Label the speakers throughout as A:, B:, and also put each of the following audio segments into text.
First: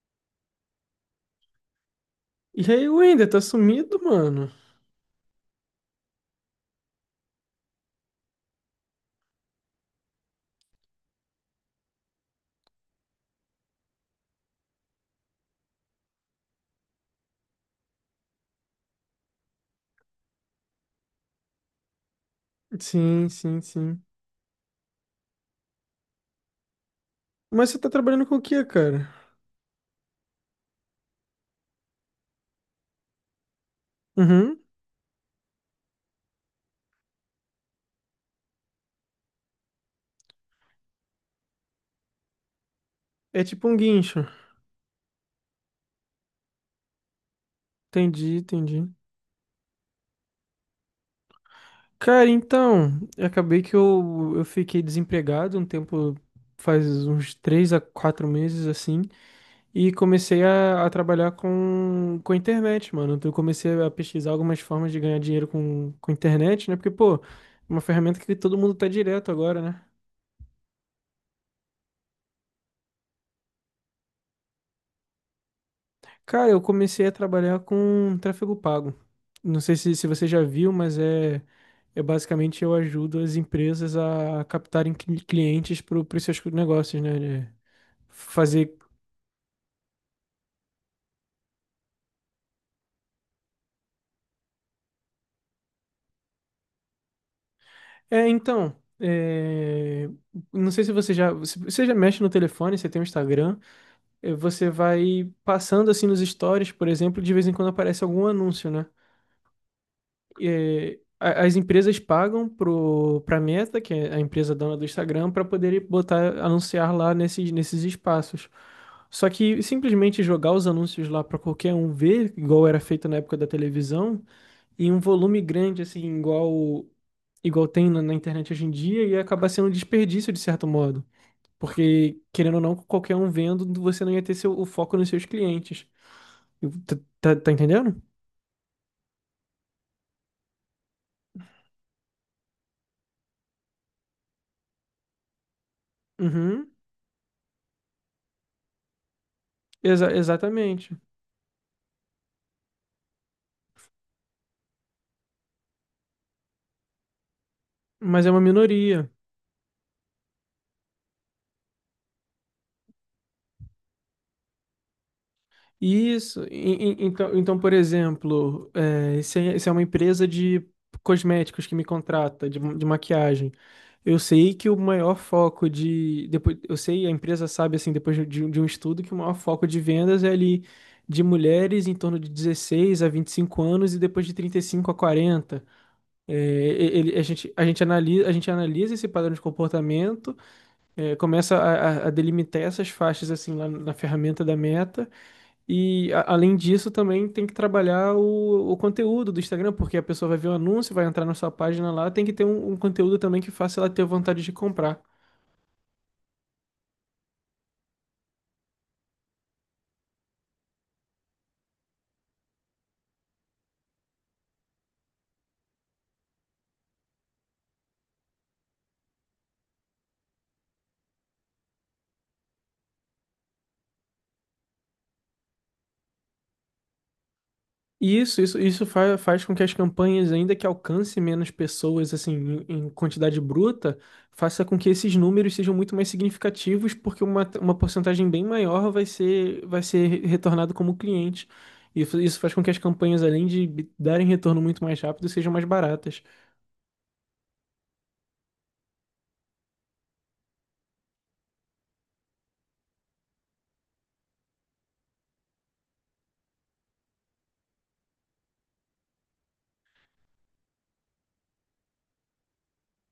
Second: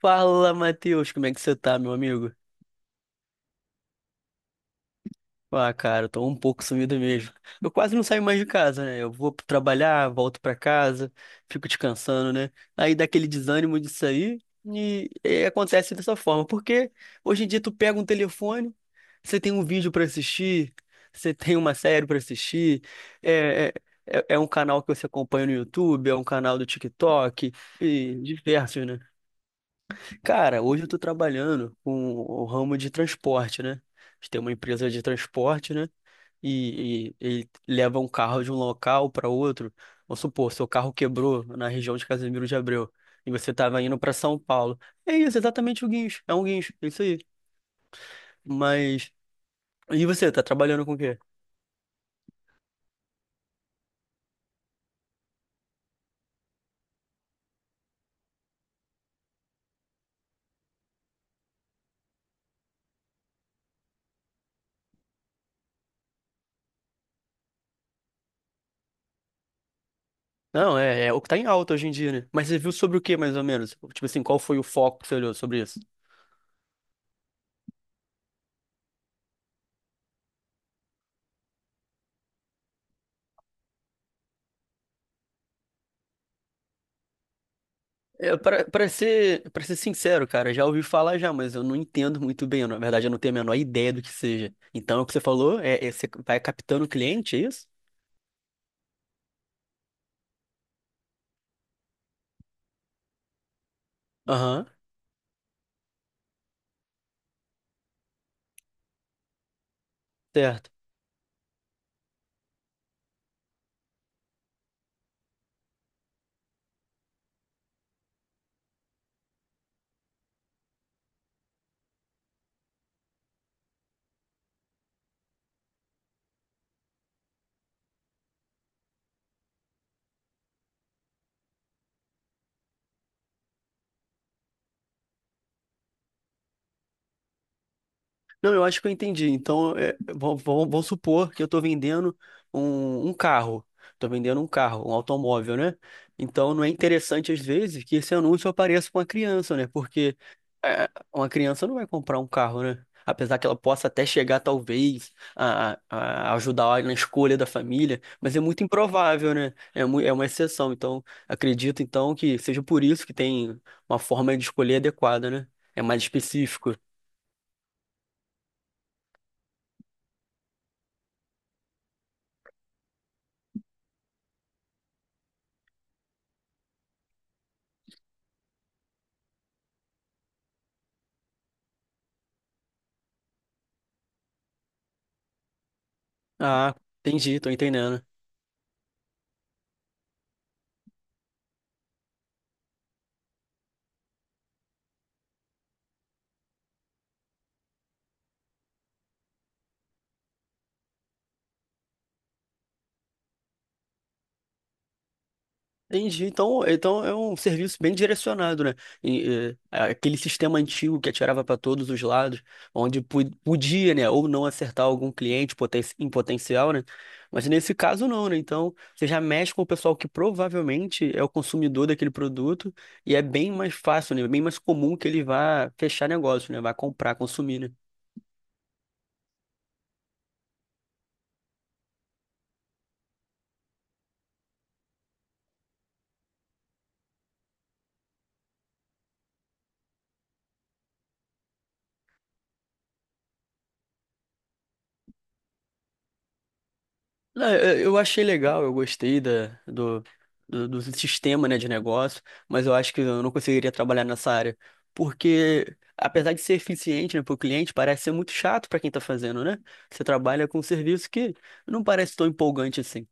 A: Fala, Matheus, como é que você tá, meu amigo?
B: E aí, Wender, tá sumido, mano?
A: Ah, cara, eu tô um pouco sumido mesmo. Eu quase não saio mais de casa, né? Eu vou trabalhar, volto pra casa, fico descansando, né? Aí dá aquele desânimo disso aí e acontece dessa forma. Porque hoje em dia tu pega um telefone, você tem um vídeo pra assistir, você tem uma série pra assistir,
B: Sim, sim,
A: é,
B: sim.
A: é, é um canal que você acompanha no YouTube, é um canal do TikTok
B: Mas você tá
A: e
B: trabalhando com o quê,
A: diversos, né?
B: cara?
A: Cara, hoje eu tô trabalhando com o ramo de transporte, né? A gente tem uma
B: Uhum.
A: empresa de transporte, né? E ele leva um carro de um local para outro. Vamos supor, seu carro quebrou na região de Casimiro de Abreu e
B: É
A: você
B: tipo um
A: estava indo para
B: guincho.
A: São Paulo. É isso, exatamente o guincho. É um guincho, é isso aí.
B: Entendi, entendi.
A: Mas. E você, tá trabalhando com o quê?
B: Cara, então, eu acabei que eu fiquei desempregado um tempo, faz uns três a quatro meses, assim, e comecei a trabalhar com a internet, mano. Então, eu comecei a pesquisar algumas formas de ganhar dinheiro com internet, né? Porque, pô, é uma ferramenta que todo mundo tá direto agora, né?
A: Não, é, é o que tá em alta hoje em dia, né? Mas você viu sobre o quê, mais ou menos? Tipo assim, qual foi o foco que você olhou sobre isso?
B: Cara, eu comecei a trabalhar com tráfego pago. Não sei se você já viu, mas é basicamente eu ajudo as empresas a captarem clientes para os seus negócios, né? De
A: É, para
B: fazer.
A: para ser, para ser sincero, cara, já ouvi falar já, mas eu não entendo muito bem. Na verdade, eu não tenho a menor ideia do que seja. Então, o que você falou é, é você vai captando o cliente, é isso?
B: É, então, é, não sei se você já. Se você já mexe no telefone, você tem o Instagram,
A: Aham,
B: você vai passando assim nos stories, por exemplo, de vez em quando aparece algum anúncio, né?
A: certo.
B: As empresas pagam pra Meta, que é a empresa dona do Instagram, para poderem botar, anunciar lá nesses espaços. Só que simplesmente jogar os anúncios lá para qualquer um ver, igual era feito na época da televisão, em um volume grande, assim, igual igual tem na internet hoje em dia, ia acabar sendo um desperdício de certo modo. Porque, querendo ou não, qualquer um vendo, você não ia ter seu, o foco nos seus clientes. Tá, tá entendendo?
A: Não, eu acho que eu entendi. Então, é, vamos supor que eu estou vendendo um, um carro. Estou vendendo um carro, um automóvel, né? Então, não é
B: Uhum.
A: interessante, às vezes, que esse anúncio apareça com uma criança, né? Porque é,
B: Exatamente.
A: uma criança não vai comprar um carro, né? Apesar que ela possa até chegar, talvez, a, a ajudar na escolha da família,
B: Mas é
A: mas
B: uma
A: é muito
B: minoria.
A: improvável, né? É, é uma exceção. Então, acredito, então, que seja por isso que tem uma forma de escolher adequada, né? É mais
B: Isso.
A: específico.
B: Então, então, por exemplo, é, se é uma empresa de cosméticos que me contrata, de maquiagem, eu sei que o maior foco de. Depois, eu sei, a empresa sabe, assim, depois de um estudo, que o maior foco de vendas é ali de mulheres em torno de 16 a 25 anos e depois de 35 a 40. É,
A: Ah, entendi, tô
B: a gente
A: entendendo.
B: analisa a gente analisa esse padrão de comportamento, é, começa a, a delimitar essas faixas assim lá na ferramenta da Meta. E além disso, também tem que trabalhar o conteúdo do Instagram, porque a pessoa vai ver o anúncio, vai entrar na sua página lá, tem que ter um conteúdo também que faça ela ter vontade de comprar.
A: Entendi. Então, então é um serviço bem direcionado, né? E, é, aquele sistema antigo que atirava para todos os lados, onde podia, né, ou não acertar algum cliente em potencial, né? Mas nesse caso não, né? Então, você já mexe com o pessoal que provavelmente é o consumidor daquele produto e é bem mais fácil, né? Bem mais comum que ele vá fechar negócio, né? Vá comprar, consumir, né?
B: E isso faz, faz com que as campanhas, ainda que alcance menos pessoas, assim, em quantidade bruta, faça com que esses números sejam muito mais significativos, porque uma porcentagem bem maior vai ser retornado como cliente. E isso faz com que as campanhas, além de darem retorno muito mais rápido, sejam mais baratas.
A: Não, eu achei legal, eu gostei da, do, do sistema, né, de negócio, mas eu acho que eu não conseguiria trabalhar nessa área, porque apesar de ser eficiente, né, para o cliente, parece ser muito chato para quem está fazendo, né? Você trabalha com um serviço que não parece tão empolgante assim.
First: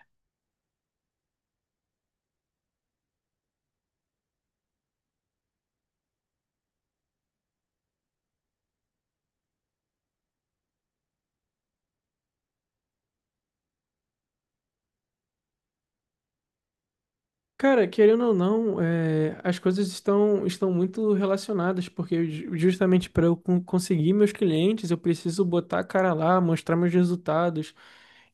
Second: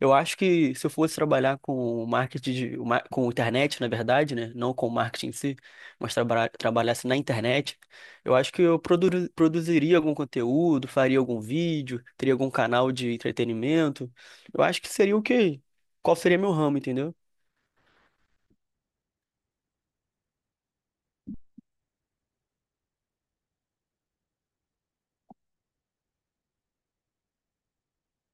A: Eu acho que se eu fosse trabalhar com marketing, de, com internet, na verdade, né, não com marketing em si, mas trabalhasse na internet, eu acho que eu produziria algum conteúdo, faria algum vídeo, teria algum canal de entretenimento. Eu acho que seria o quê? Qual seria meu ramo, entendeu?
B: Cara, querendo ou não, as coisas estão muito relacionadas, porque justamente para eu conseguir meus clientes, eu preciso botar a cara lá, mostrar meus resultados.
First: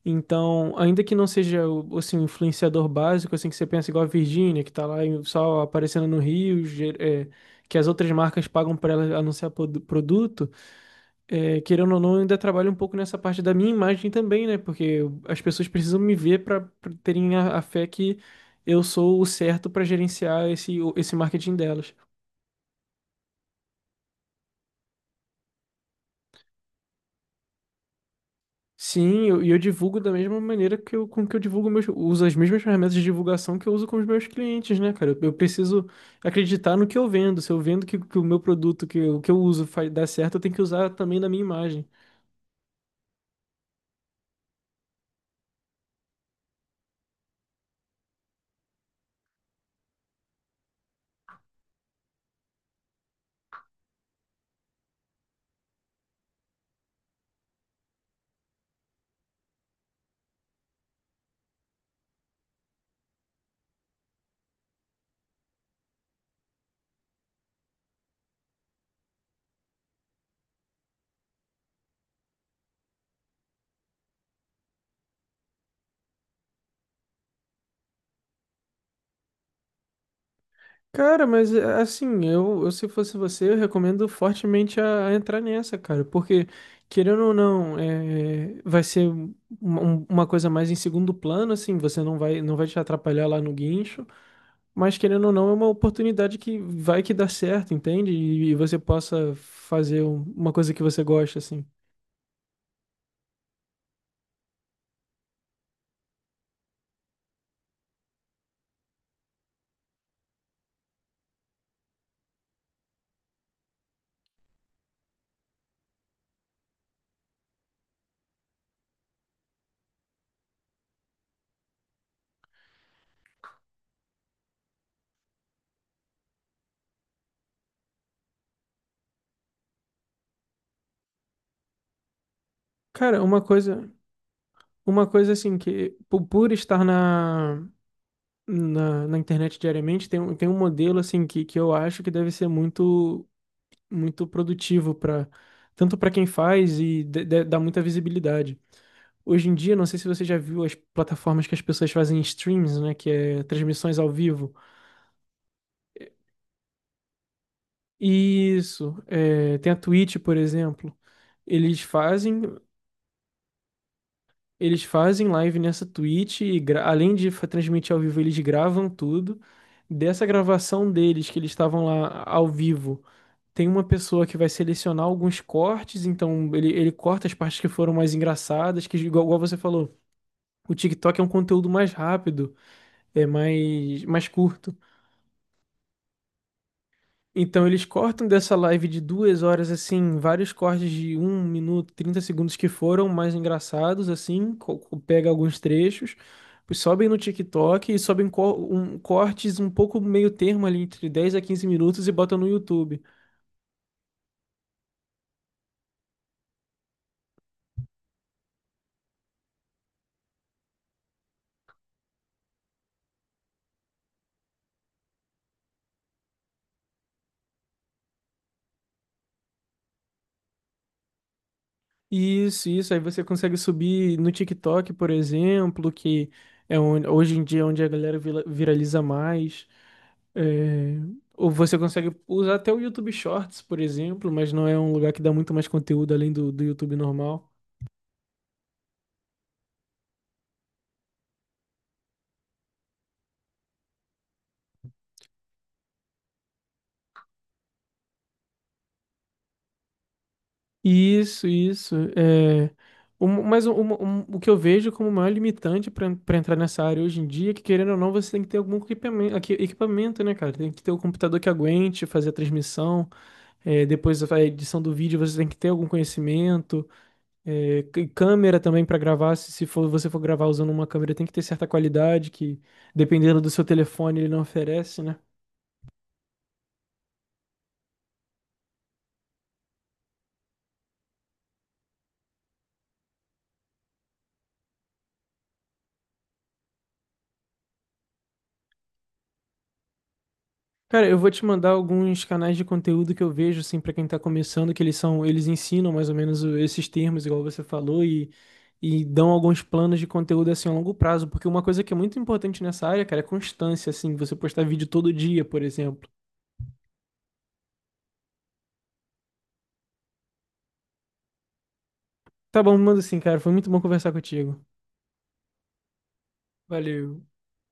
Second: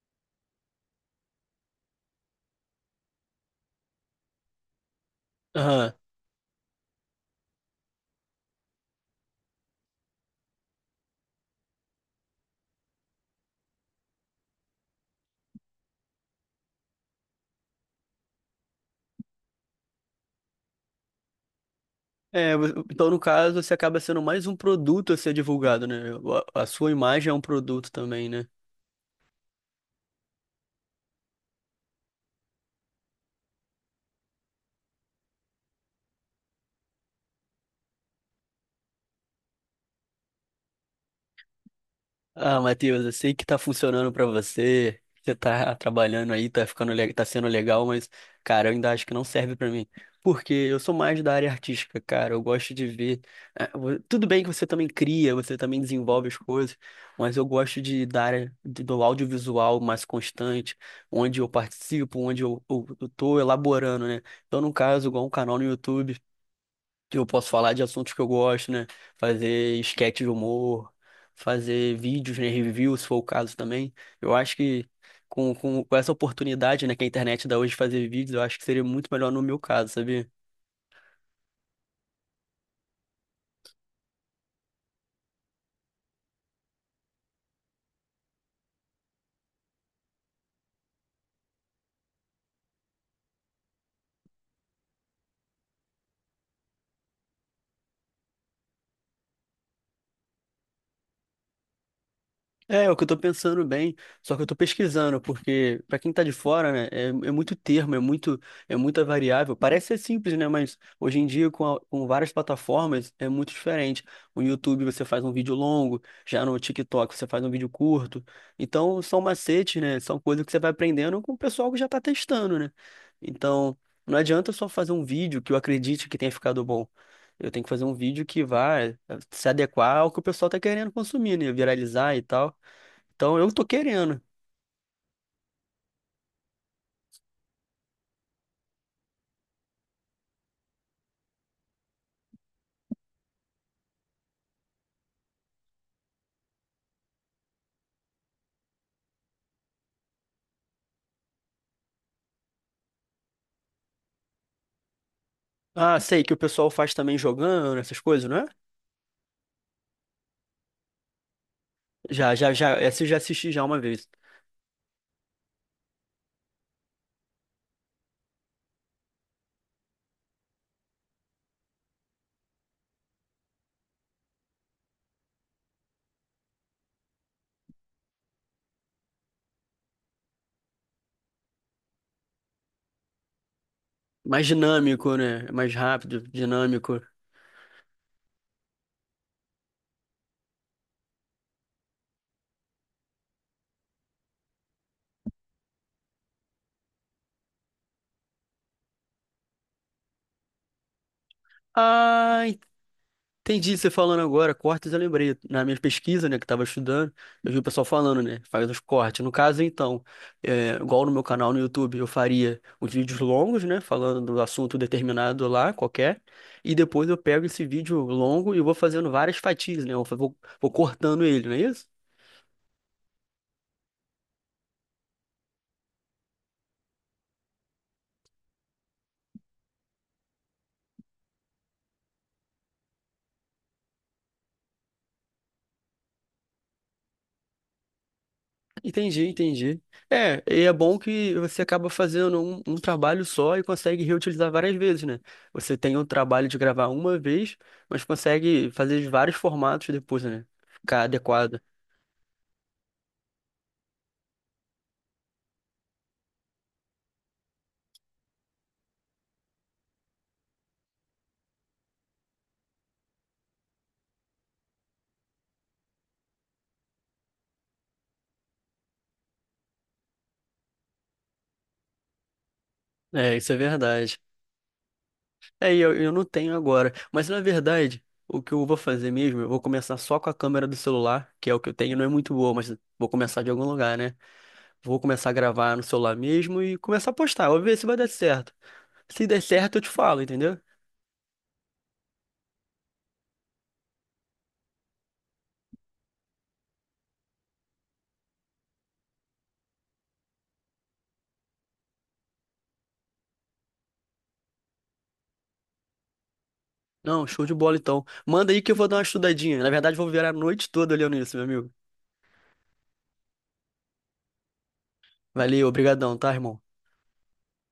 B: Então, ainda que não seja o assim, o influenciador básico, assim que você pensa igual a Virgínia, que tá só
A: Aham.
B: aparecendo no Rio, que as outras marcas pagam para ela anunciar produto, é, querendo ou não, eu ainda trabalho um pouco nessa parte da minha imagem também, né? Porque as pessoas precisam me ver para terem a fé que eu sou o certo para gerenciar esse marketing delas.
A: É, então no caso você acaba sendo mais um produto a ser divulgado, né? A sua imagem é um produto também, né?
B: Sim, eu divulgo da mesma maneira que eu, com que eu divulgo meus, uso as mesmas ferramentas de divulgação que eu uso com os meus clientes, né, cara? Eu preciso acreditar no que eu vendo. Se eu vendo que o meu produto, que, o que eu uso faz, dá certo, eu tenho que usar também na minha imagem.
A: Ah, Matheus, eu sei que tá funcionando pra você, que você tá trabalhando aí, tá ficando, tá sendo legal, mas, cara, eu ainda acho que não serve pra mim. Porque eu sou mais da área artística, cara. Eu gosto de ver. Tudo bem que você também cria, você também desenvolve as coisas, mas eu gosto de da área do audiovisual mais constante, onde eu participo, onde eu tô elaborando, né? Então, no caso, igual um canal no YouTube. Eu posso falar de assuntos que eu gosto, né? Fazer esquete de humor, fazer vídeos, né? Reviews, se for o caso também. Eu acho que com essa oportunidade, né, que a internet dá hoje de fazer vídeos, eu acho que seria muito melhor no meu caso, sabia?
B: Cara, mas é, assim, eu se fosse você, eu recomendo fortemente a entrar nessa, cara, porque, querendo ou não, é, vai ser uma coisa mais em segundo plano, assim, você não vai te atrapalhar lá no guincho, mas querendo ou não, é uma oportunidade que vai que dá certo, entende? E você possa fazer uma coisa que você gosta, assim.
A: É, é o que eu tô pensando bem, só que eu tô pesquisando, porque pra quem tá de fora, né, é, é muito termo, é muito, é muita variável. Parece ser simples, né, mas hoje em dia com, com várias plataformas é muito diferente. No YouTube você faz um vídeo longo, já no TikTok você faz um vídeo curto. Então são macetes, né, são coisas que você vai aprendendo com o pessoal que já tá testando, né? Então não adianta só fazer um vídeo que eu acredite que tenha ficado bom. Eu tenho que fazer um vídeo que vá se adequar ao que o pessoal tá querendo consumir, né? Viralizar e tal.
B: Cara,
A: Então eu tô querendo.
B: uma coisa assim, que por estar na, na internet diariamente, tem um modelo assim que eu acho que deve ser muito produtivo para tanto para quem faz e dá muita visibilidade. Hoje em dia, não sei se você já viu as plataformas que as pessoas fazem streams, né? Que é transmissões ao vivo.
A: Ah, sei que o pessoal faz também jogando, essas coisas, não é?
B: Isso, é, tem a Twitch, por exemplo. Eles
A: Já,
B: fazem,
A: já, já. Essa eu já assisti já uma vez.
B: eles fazem live nessa Twitch e além de transmitir ao vivo, eles gravam tudo. Dessa gravação deles, que eles estavam lá ao vivo, tem uma pessoa que vai selecionar alguns cortes, então ele corta as partes que foram mais engraçadas, que igual, igual você falou, o TikTok é um conteúdo mais rápido, é mais
A: Mais
B: curto.
A: dinâmico, né? Mais rápido, dinâmico.
B: Então eles cortam dessa live de 2 horas, assim, vários cortes de 1 minuto, 30 segundos que foram mais engraçados, assim, pega alguns trechos, sobem no TikTok e sobem cortes um pouco meio termo ali, entre 10 a 15 minutos e botam
A: Ah,
B: no YouTube.
A: entendi você tá falando agora. Cortes eu lembrei. Na minha pesquisa, né, que tava estudando, eu vi o pessoal falando, né? Faz os cortes. No caso, então, é, igual no meu canal no YouTube, eu faria os vídeos longos, né? Falando do assunto determinado lá, qualquer. E depois eu pego esse vídeo longo e vou fazendo várias fatias, né? Eu vou, vou cortando ele, não é isso?
B: Isso, isso. Aí você consegue subir no TikTok, por exemplo, que é onde, hoje em dia é onde a galera viraliza mais. É, ou você consegue usar até o YouTube Shorts, por exemplo, mas não é um lugar que dá muito mais conteúdo além do YouTube normal.
A: Entendi, entendi. É, e é bom que você acaba fazendo um, um trabalho só e consegue reutilizar várias vezes, né? Você tem o trabalho de gravar uma vez, mas consegue fazer de vários formatos depois, né? Ficar
B: Isso,
A: adequado.
B: isso. Um, mas um- um- o que eu vejo como maior limitante para entrar nessa área hoje em dia é que, querendo ou não, você tem que ter algum equipamento, equipamento, né, cara? Tem que ter um computador que aguente fazer a transmissão. É, depois da edição do vídeo você tem que ter algum conhecimento. É, câmera também para gravar, se for, você for gravar usando uma câmera, tem que ter certa qualidade que,
A: É,
B: dependendo do
A: isso é
B: seu
A: verdade.
B: telefone, ele não oferece, né?
A: É, e eu não tenho agora. Mas na verdade, o que eu vou fazer mesmo, eu vou começar só com a câmera do celular, que é o que eu tenho, não é muito boa, mas vou começar de algum lugar, né? Vou começar a gravar no celular mesmo e começar a postar. Vou ver se vai dar certo. Se der certo, eu te falo, entendeu?
B: Cara, eu vou te mandar alguns canais de conteúdo que eu vejo, assim, para quem tá começando, que eles são, eles ensinam mais ou menos esses termos, igual você falou, e dão alguns planos de conteúdo, assim, a longo prazo, porque uma coisa que é muito importante nessa área, cara, é constância, assim, você postar vídeo todo dia, por exemplo.
A: Não, show de bola então. Manda aí que eu vou dar uma estudadinha. Na verdade, vou virar a noite toda olhando isso, meu amigo.
B: Tá bom, manda assim, cara, foi muito bom conversar contigo.
A: Valeu, obrigadão, tá, irmão?
B: Valeu.